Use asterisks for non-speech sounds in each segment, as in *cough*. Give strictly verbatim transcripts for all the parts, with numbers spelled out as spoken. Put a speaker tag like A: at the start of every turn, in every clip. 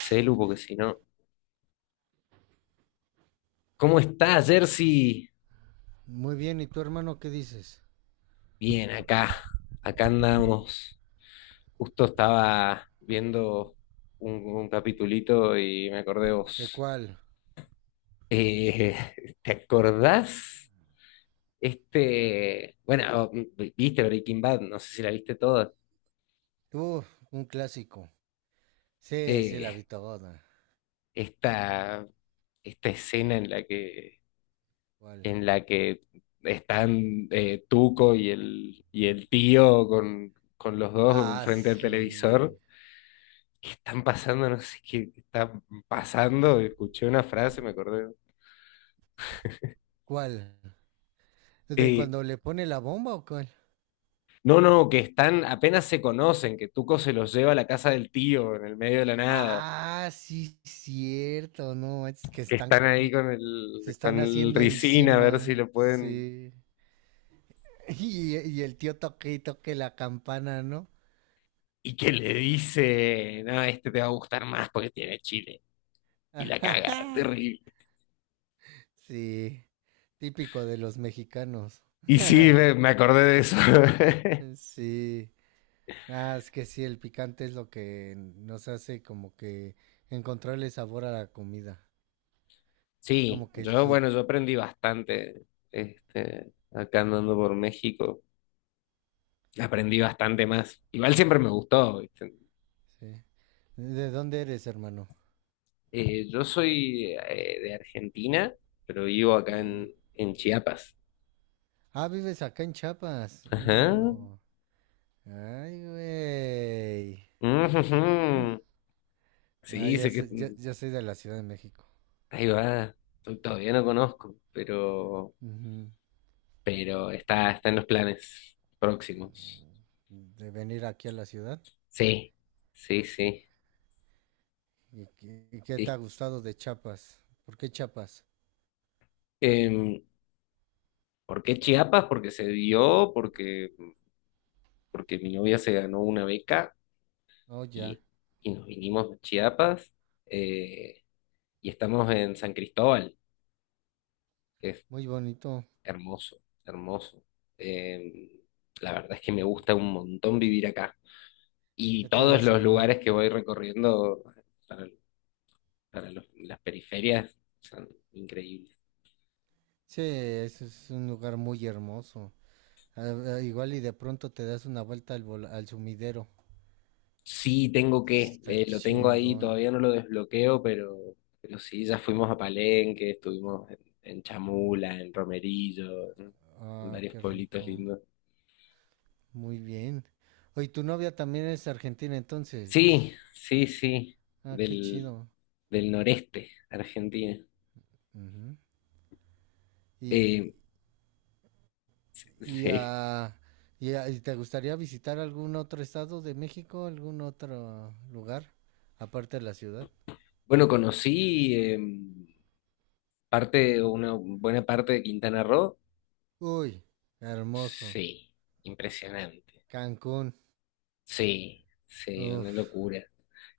A: Celu, porque si no. ¿Cómo está Jersey?
B: Muy bien, ¿y tu hermano qué dices?
A: Bien, acá. Acá andamos. Justo estaba viendo un, un capitulito y me acordé de
B: ¿De
A: vos.
B: cuál?
A: Eh, *laughs* ¿Te acordás? Este. Bueno, v- viste Breaking Bad, no sé si la viste toda.
B: Tú, un clásico. Sí, sí, la
A: Eh,
B: vi toda.
A: esta, esta escena en la que,
B: ¿Cuál?
A: en la que están eh, Tuco y el, y el tío con, con los dos
B: Ah,
A: frente al
B: sí,
A: televisor.
B: güey.
A: ¿Qué están pasando? No sé qué está pasando. Escuché una frase, me acordé.
B: ¿Cuál? ¿De
A: Eh,
B: cuando le pone la bomba o cuál?
A: no, no, que están, apenas se conocen, que Tuco se los lleva a la casa del tío en el medio de la nada,
B: Ah, sí, cierto, no, es que
A: que
B: están,
A: están ahí con
B: se
A: el,
B: están
A: con el
B: haciendo
A: Ricin a ver si
B: encima,
A: lo pueden.
B: sí. *laughs* Y, y el tío toque y toque la campana, ¿no?
A: Y que le dice, no, este te va a gustar más porque tiene chile. Y la caga,
B: *laughs*
A: terrible.
B: Sí, típico de los mexicanos. *laughs*
A: Y sí, me, me acordé de eso. *laughs*
B: Sí. Ah, es que sí, el picante es lo que nos hace como que encontrarle sabor a la comida. Es
A: Sí,
B: como que el
A: yo,
B: hit,
A: bueno, yo aprendí bastante, este, acá andando por México. Aprendí bastante más. Igual siempre me gustó. ¿Viste?
B: sí. ¿De dónde eres, hermano?
A: Eh, yo soy eh, de Argentina, pero vivo acá
B: Ajá.
A: en, en Chiapas.
B: Ah, vives acá en Chiapas. Ah,
A: Ajá.
B: míralo. Ay, güey.
A: Ujujú.
B: Ah,
A: Sí,
B: ya,
A: sé que
B: so- ya,
A: mm,
B: ya soy de la Ciudad de México.
A: ahí va. To- Todavía no conozco, pero,
B: Ujú.
A: pero está, está en los planes próximos.
B: De venir aquí a la ciudad.
A: Sí, sí, sí.
B: ¿Y qué, y qué te ha
A: Y,
B: gustado de Chiapas? ¿Por qué Chiapas?
A: em, ¿por qué Chiapas? Porque se dio, porque, porque mi novia se ganó una beca
B: Oh, ya.
A: y, y nos vinimos a Chiapas. Eh, Y estamos en San Cristóbal, que es
B: Muy bonito.
A: hermoso, hermoso. Eh, la verdad es que me gusta un montón vivir acá. Y
B: ¿Qué tal la
A: todos los
B: selva?
A: lugares que voy recorriendo para, para los- las periferias son increíbles.
B: Sí, ese es un lugar muy hermoso. Ah, ah, igual y de pronto te das una vuelta al, vol- al sumidero. Es-
A: Sí, tengo que,
B: Está
A: eh, lo tengo ahí,
B: chingón.
A: todavía no lo desbloqueo, pero, pero sí, ya fuimos a Palenque, estuvimos en, en Chamula, en Romerillo, en en
B: Ah,
A: varios
B: qué
A: pueblitos
B: rico.
A: lindos.
B: Muy bien. Oye, tu novia también es argentina entonces.
A: Sí, sí, sí,
B: Ah, qué
A: del,
B: chido.
A: del noreste argentino.
B: Ujú. Y,
A: Eh,
B: y,
A: sí.
B: ah, y, ah, ¿y te gustaría visitar algún otro estado de México, algún otro lugar, aparte de la ciudad?
A: Bueno, conocí em, parte, una buena parte de Quintana Roo.
B: Uy, hermoso.
A: Sí, impresionante.
B: Cancún.
A: Sí, sí, una
B: Uf.
A: locura.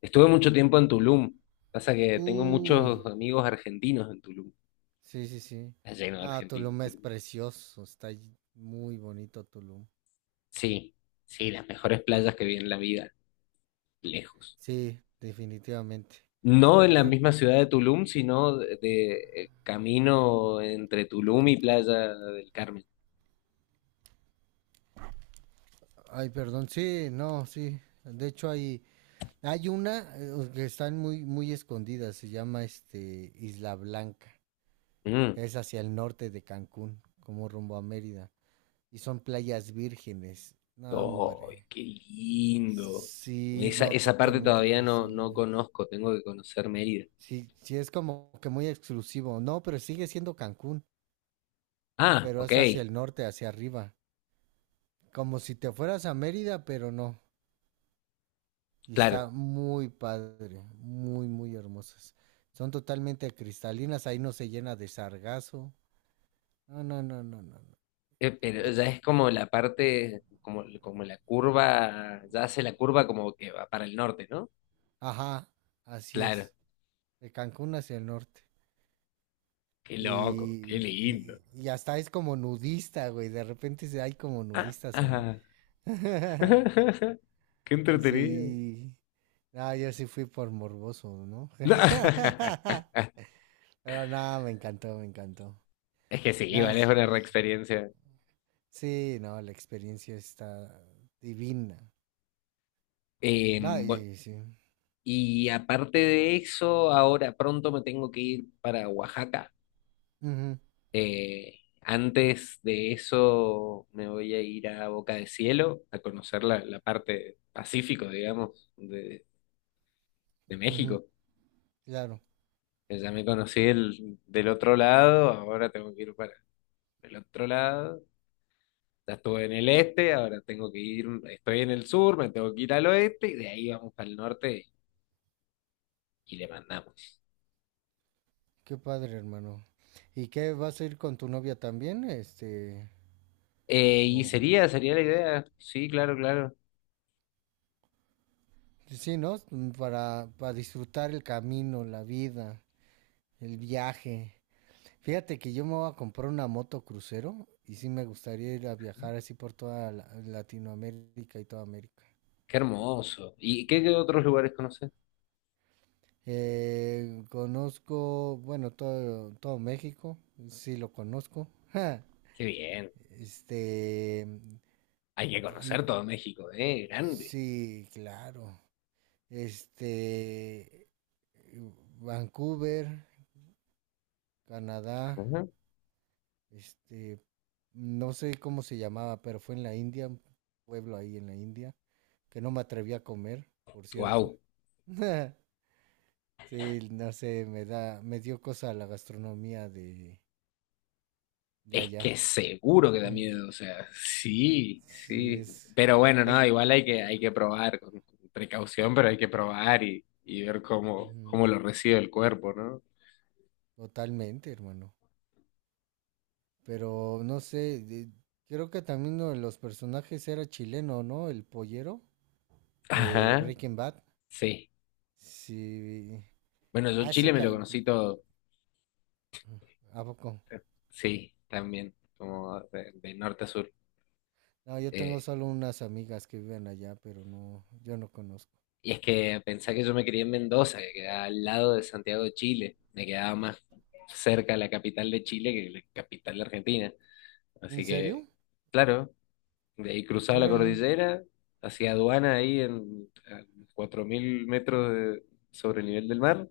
A: Estuve mucho tiempo en Tulum. Pasa que tengo
B: Uy.
A: muchos amigos argentinos en Tulum.
B: Sí, sí, sí.
A: Está lleno de
B: Ah,
A: argentinos
B: Tulum es
A: Tulum.
B: precioso, está ll- muy bonito Tulum.
A: Sí, sí, las mejores playas que vi en la vida, lejos.
B: Sí, definitivamente.
A: No en la
B: Creo-
A: misma ciudad de Tulum, sino de, de, eh, camino entre Tulum y Playa del Carmen.
B: Ay, perdón, sí, no, sí. De hecho hay, hay una eh, que están muy, muy escondidas, se llama este Isla Blanca.
A: Mm.
B: Es hacia el norte de Cancún, como rumbo a Mérida. Y son playas vírgenes. No,
A: Oh,
B: hombre.
A: qué lindo.
B: Sí,
A: Esa,
B: no,
A: esa parte
B: totalmente
A: todavía no, no
B: cristalinas.
A: conozco, tengo que conocer Mérida.
B: Sí, sí, es como que muy exclusivo. No, pero sigue siendo Cancún,
A: Ah,
B: pero
A: ok,
B: es hacia el norte, hacia arriba. Como si te fueras a Mérida, pero no. Y está
A: claro.
B: muy padre, muy, muy hermosas. Son totalmente cristalinas, ahí no se llena de sargazo. No, no, no, no, no, no.
A: Eh,
B: Y
A: pero ya
B: es-
A: es como la parte, como, como la curva, ya hace la curva como que va para el norte, ¿no?
B: Ajá, así
A: Claro,
B: es. De Cancún hacia el norte.
A: qué loco, qué
B: Y,
A: lindo.
B: y, y hasta es como nudista, güey. De repente se- hay como
A: Ah,
B: nudistas ahí.
A: ah.
B: *laughs*
A: *laughs* Qué entretenido.
B: Sí. Ah, yo sí fui por morboso, ¿no?
A: No. *laughs*
B: *laughs* Pero nada, me encantó, me encantó.
A: Es que sí,
B: Nada,
A: vale, es
B: s-
A: una reexperiencia.
B: sí, no, la experiencia está divina.
A: Eh,
B: Ay,
A: bu-
B: ay, sí.
A: y aparte de eso, ahora pronto me tengo que ir para Oaxaca.
B: Ujú,
A: Eh, antes de eso me voy a ir a Boca de Cielo a conocer la, la parte pacífico, digamos, de, de
B: ujú,
A: México.
B: claro.
A: Que ya me conocí el- del otro lado, ahora tengo que ir para el otro lado. Ya estuve en el este, ahora tengo que ir, estoy en el sur, me tengo que ir al oeste y de ahí vamos para el norte y le mandamos.
B: Qué padre, hermano. ¿Y qué vas a ir con tu novia también? Este,
A: Eh, y
B: o
A: sería, sería la idea. Sí, claro, claro.
B: sí, ¿no? Mm, Para, para disfrutar el camino, la vida, el viaje. Fíjate que yo me voy a comprar una moto crucero y sí me gustaría ir a viajar así por toda la- Latinoamérica y toda América.
A: Qué hermoso. ¿Y qué, qué otros lugares conoces?
B: Eh, conozco, bueno, todo, todo México, sí lo conozco. Ja,
A: Qué bien.
B: este,
A: Hay que
B: y-
A: conocer todo México, ¿eh? Grande.
B: sí, claro. Este, Vancouver, Canadá,
A: Ujú.
B: este, no sé cómo se llamaba, pero fue en la India, un pueblo ahí en la India, que no me atreví a comer, por cierto.
A: Wow.
B: *laughs* Sí, no sé, me da, me dio cosa la gastronomía de, de
A: Es
B: allá.
A: que seguro que da
B: *laughs*
A: miedo, o sea, sí,
B: Sí,
A: sí.
B: es,
A: Pero bueno,
B: es
A: no, igual hay que, hay que probar con con precaución, pero hay que probar y, y ver cómo,
B: ujú,
A: cómo lo recibe el cuerpo, ¿no?
B: totalmente, hermano. Pero no sé, de- creo que también uno de los personajes era chileno, ¿no? El pollero de
A: Ajá.
B: Breaking Bad.
A: Sí.
B: Sí.
A: Bueno, yo
B: Ah,
A: Chile
B: se
A: me lo
B: ca- cu-
A: conocí todo.
B: ¿a poco?
A: Sí, también, como de, de norte a sur.
B: No, yo tengo
A: Eh,
B: solo unas amigas que viven allá, pero no, yo no conozco.
A: Y es que pensá que yo me crié en Mendoza, que quedaba al lado de Santiago de Chile. Me quedaba más cerca la capital de Chile que la capital de Argentina.
B: ¿En
A: Así que,
B: serio?
A: claro, de ahí cruzaba la
B: Órale.
A: cordillera, hacía aduana ahí en a cuatro mil metros de- sobre el nivel del mar.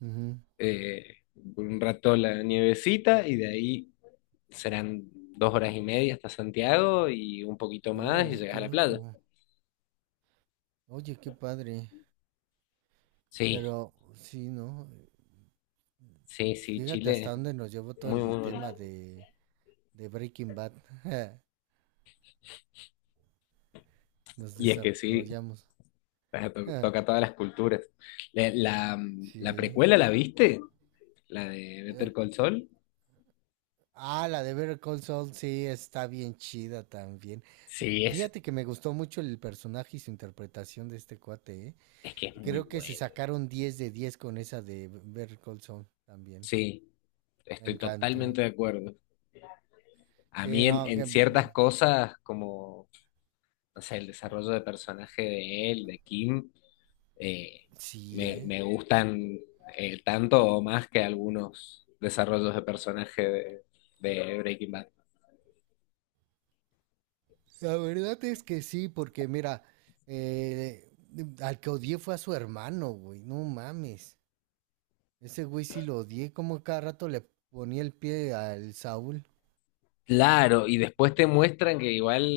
B: Ujú.
A: eh, un rato la nievecita y de ahí serán dos horas y media hasta Santiago y un poquito más y
B: Órale,
A: llegas
B: qué
A: a la playa.
B: loco. Oye, qué padre.
A: Sí,
B: Pero sí, ¿no?
A: sí, sí,
B: Fíjate
A: Chile
B: hasta dónde
A: es
B: nos llevó todo
A: muy,
B: el
A: muy
B: tema
A: bonito.
B: de de Breaking Bad. *laughs* Nos
A: Y es que sí,
B: desarrollamos.
A: *laughs* sea, to-
B: *laughs*
A: toca todas las culturas. Le- La, la
B: Sí.
A: precuela, ¿la viste? La de
B: Eh,
A: Better Call Saul.
B: ah, la de Better Call Saul, sí, está bien chida también.
A: Sí, es,
B: Fíjate que me gustó mucho el personaje y su interpretación de este cuate, ¿eh?
A: es que es muy
B: Creo que se
A: bueno.
B: sacaron diez de diez con esa de Better Call Saul también.
A: Sí,
B: Me
A: estoy totalmente
B: encantó.
A: de acuerdo. A
B: Sí,
A: mí en,
B: no,
A: en
B: que... mm,
A: ciertas cosas, como, no sé, el desarrollo de personaje de él, de Kim, eh,
B: sí,
A: me,
B: ¿eh?
A: me gustan eh, tanto o más que algunos desarrollos de personaje de, de Breaking Bad.
B: La verdad es que sí, porque mira, eh, al que odié fue a su hermano, güey, no mames. Ese güey sí lo odié, como cada rato le ponía el pie al Saúl.
A: Claro, y después te muestran que igual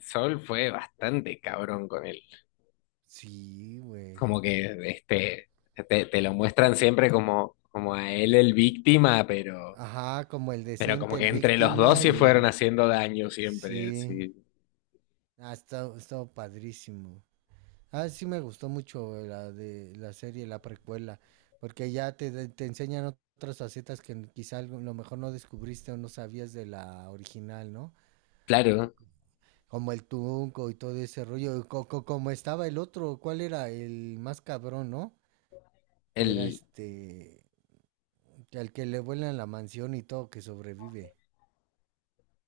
A: Sol fue bastante cabrón con él.
B: Sí, güey.
A: Como que este, te, te lo muestran siempre como, como a él el víctima, pero,
B: Ajá, como el
A: pero como
B: decente, el
A: que entre los dos
B: víctima
A: se fueron
B: y...
A: haciendo daño siempre,
B: Sí.
A: así.
B: Ah, está, está padrísimo. Ah, sí me gustó mucho la de la serie, la precuela, porque ya te, te enseñan otras facetas que quizá algo, lo mejor no descubriste o no sabías de la original, ¿no?
A: Claro,
B: Como el Tunco y todo ese rollo, y co- co- como estaba el otro, ¿cuál era? El más cabrón, ¿no? Que era
A: el,
B: este... El que le vuela en la mansión y todo, que sobrevive.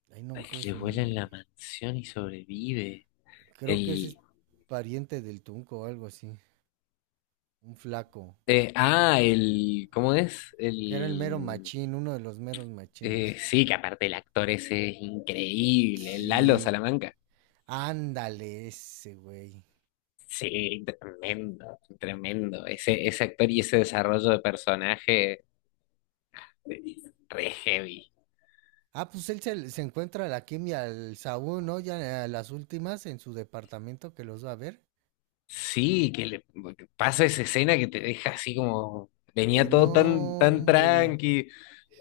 B: Ay, no me
A: el
B: acuerdo
A: que le
B: su
A: vuela en
B: nombre.
A: la mansión y sobrevive.
B: Creo que ese
A: El,
B: es pariente del Tunco o algo así. Un flaco.
A: eh, ah, el, ¿cómo es?
B: Que era el mero
A: El,
B: machín, uno de los meros
A: eh,
B: machines.
A: sí, que aparte el actor ese es increíble, el Lalo
B: Sí.
A: Salamanca.
B: Ándale, ese güey.
A: Sí, tremendo, tremendo. Ese, ese actor y ese desarrollo de personaje eh, re heavy.
B: Ah, pues él se, se encuentra a la Kim y al Saúl, ¿no? Ya a las últimas en su departamento que los va a ver.
A: Sí, que le que pasa esa escena que te deja así como. Venía
B: De no,
A: todo tan, tan
B: hombre.
A: tranqui,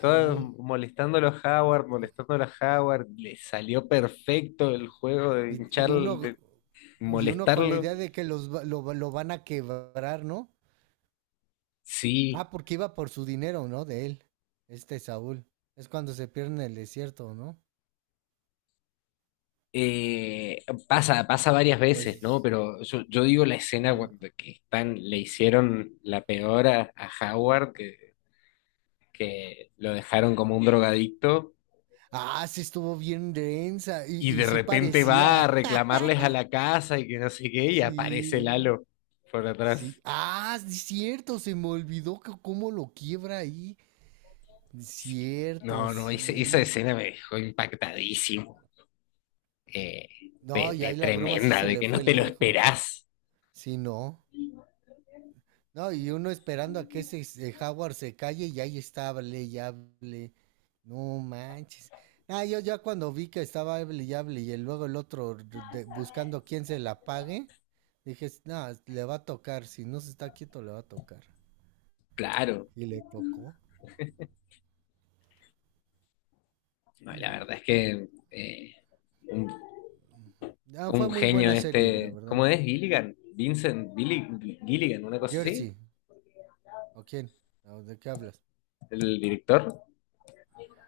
A: todo molestando a los Howard, molestando a los Howard. Le salió perfecto el juego de
B: Y,
A: hinchar,
B: y uno
A: de
B: y uno con la
A: molestarlo.
B: idea de que los lo, lo van a quebrar, ¿no?
A: Sí,
B: Ah, porque iba por su dinero, ¿no? De él, este Saúl. Es cuando se pierde en el desierto, ¿no?
A: eh, pasa, pasa varias veces, ¿no?
B: Pues.
A: Pero yo, yo digo la escena
B: Ajá.
A: cuando que están, le hicieron la peor a, a Howard, que, que lo dejaron como un drogadicto
B: Ah, sí estuvo bien densa.
A: y
B: Y, y
A: de
B: sí
A: repente va a
B: parecía. *laughs*
A: reclamarles a la casa y que no sé qué, y aparece
B: Sí.
A: Lalo por
B: Sí.
A: atrás.
B: Ah, sí, cierto, se me olvidó que cómo lo quiebra ahí. Cierto,
A: No, no, ese- esa
B: sí.
A: escena me dejó impactadísimo, eh,
B: No,
A: de,
B: y
A: de
B: ahí la broma sí
A: tremenda,
B: se
A: de
B: le
A: que no
B: fue
A: te lo
B: lejos.
A: esperás.
B: Sí, no. No, y uno esperando a que ese s- eh, Howard se calle y ahí está, hable y hable. No manches. Ah, yo ya cuando vi que estaba hable y hable y el- luego el otro r- de- buscando quién se la pague, dije, "S- no, le va a tocar, si no se está quieto le va a tocar.
A: Claro,
B: Y le tocó.
A: no, la
B: Ujú.
A: verdad es que eh, un,
B: Ah, fue
A: un
B: muy
A: genio
B: buena serie, la
A: este,
B: verdad.
A: ¿cómo es? Gilligan, Vincent Billi- Gilligan, una cosa así,
B: Jersey, ¿o quién? ¿O ¿de qué hablas?
A: el director,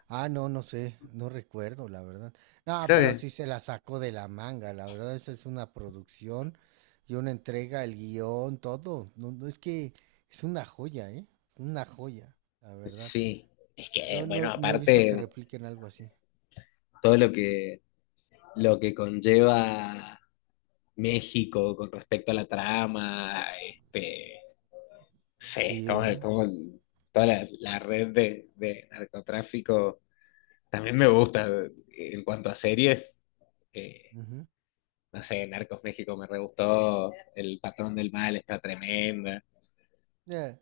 B: Ah, no, no sé, no recuerdo, la verdad. No,
A: creo
B: pero
A: que
B: sí se la sacó de la manga, la verdad, esa es una producción y una entrega, el guión, todo. No, no, es que es una joya, ¿eh? Una joya, la verdad.
A: sí. Es que,
B: No,
A: bueno,
B: no, no he visto que
A: aparte
B: repliquen algo así.
A: todo lo que, lo que conlleva México con respecto a la trama, este, sé,
B: Sí,
A: como,
B: ¿eh?
A: como el- toda la, la red de, de narcotráfico también me gusta. En cuanto a series, eh,
B: Ujú.
A: no sé, Narcos México me re gustó, El Patrón del Mal está tremenda,
B: Eh,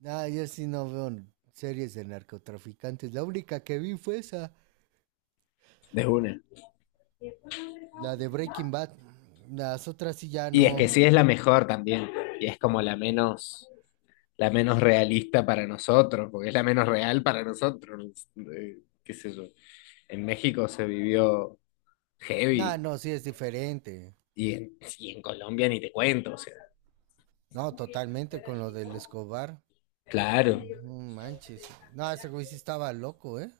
B: no, yo sí no veo n- series de narcotraficantes. La única que vi fue esa,
A: de una.
B: la de Breaking Bad. Las otras sí ya
A: Y es que
B: no.
A: sí es la mejor también, y es como la menos, la menos realista para nosotros, porque es la menos real para nosotros. eh, qué sé yo. En México se vivió
B: No,
A: heavy.
B: no, sí es diferente.
A: Y en, y en Colombia ni te cuento, o sea,
B: No, totalmente con lo del Escobar.
A: claro.
B: No manches. No, ese güey sí estaba loco, ¿eh?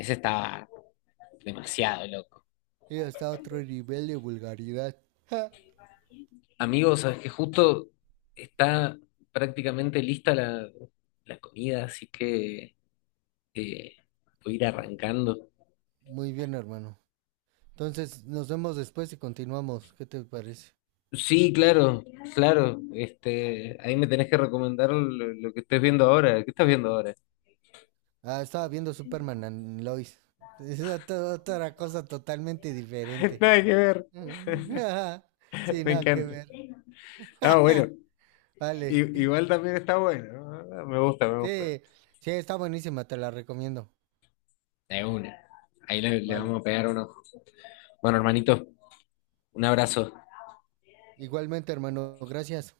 A: Ese estaba demasiado loco.
B: Sí, está a otro nivel de vulgaridad. Ja.
A: Amigos, sabes que justo está prácticamente lista la, la comida, así que eh, voy a ir arrancando.
B: Muy bien, hermano. Entonces, nos vemos después y continuamos. ¿Qué te parece?
A: Sí, claro, claro. Este, ahí me tenés que recomendar lo, lo que estés viendo ahora. ¿Qué estás viendo ahora?
B: Ah, estaba viendo Superman and Lois. *laughs* Es otra, otra cosa totalmente
A: *laughs*
B: diferente.
A: Nada que ver,
B: *laughs* Sí,
A: me
B: nada que
A: encanta.
B: ver.
A: Ah, bueno,
B: *laughs* Vale.
A: I- igual también está bueno, ¿no? Me gusta, me gusta.
B: Sí, sí, está buenísima, te la recomiendo.
A: De una. Ahí le, le
B: Vale.
A: vamos a pegar uno. Bueno, hermanito, un abrazo.
B: Igualmente, hermano, gracias.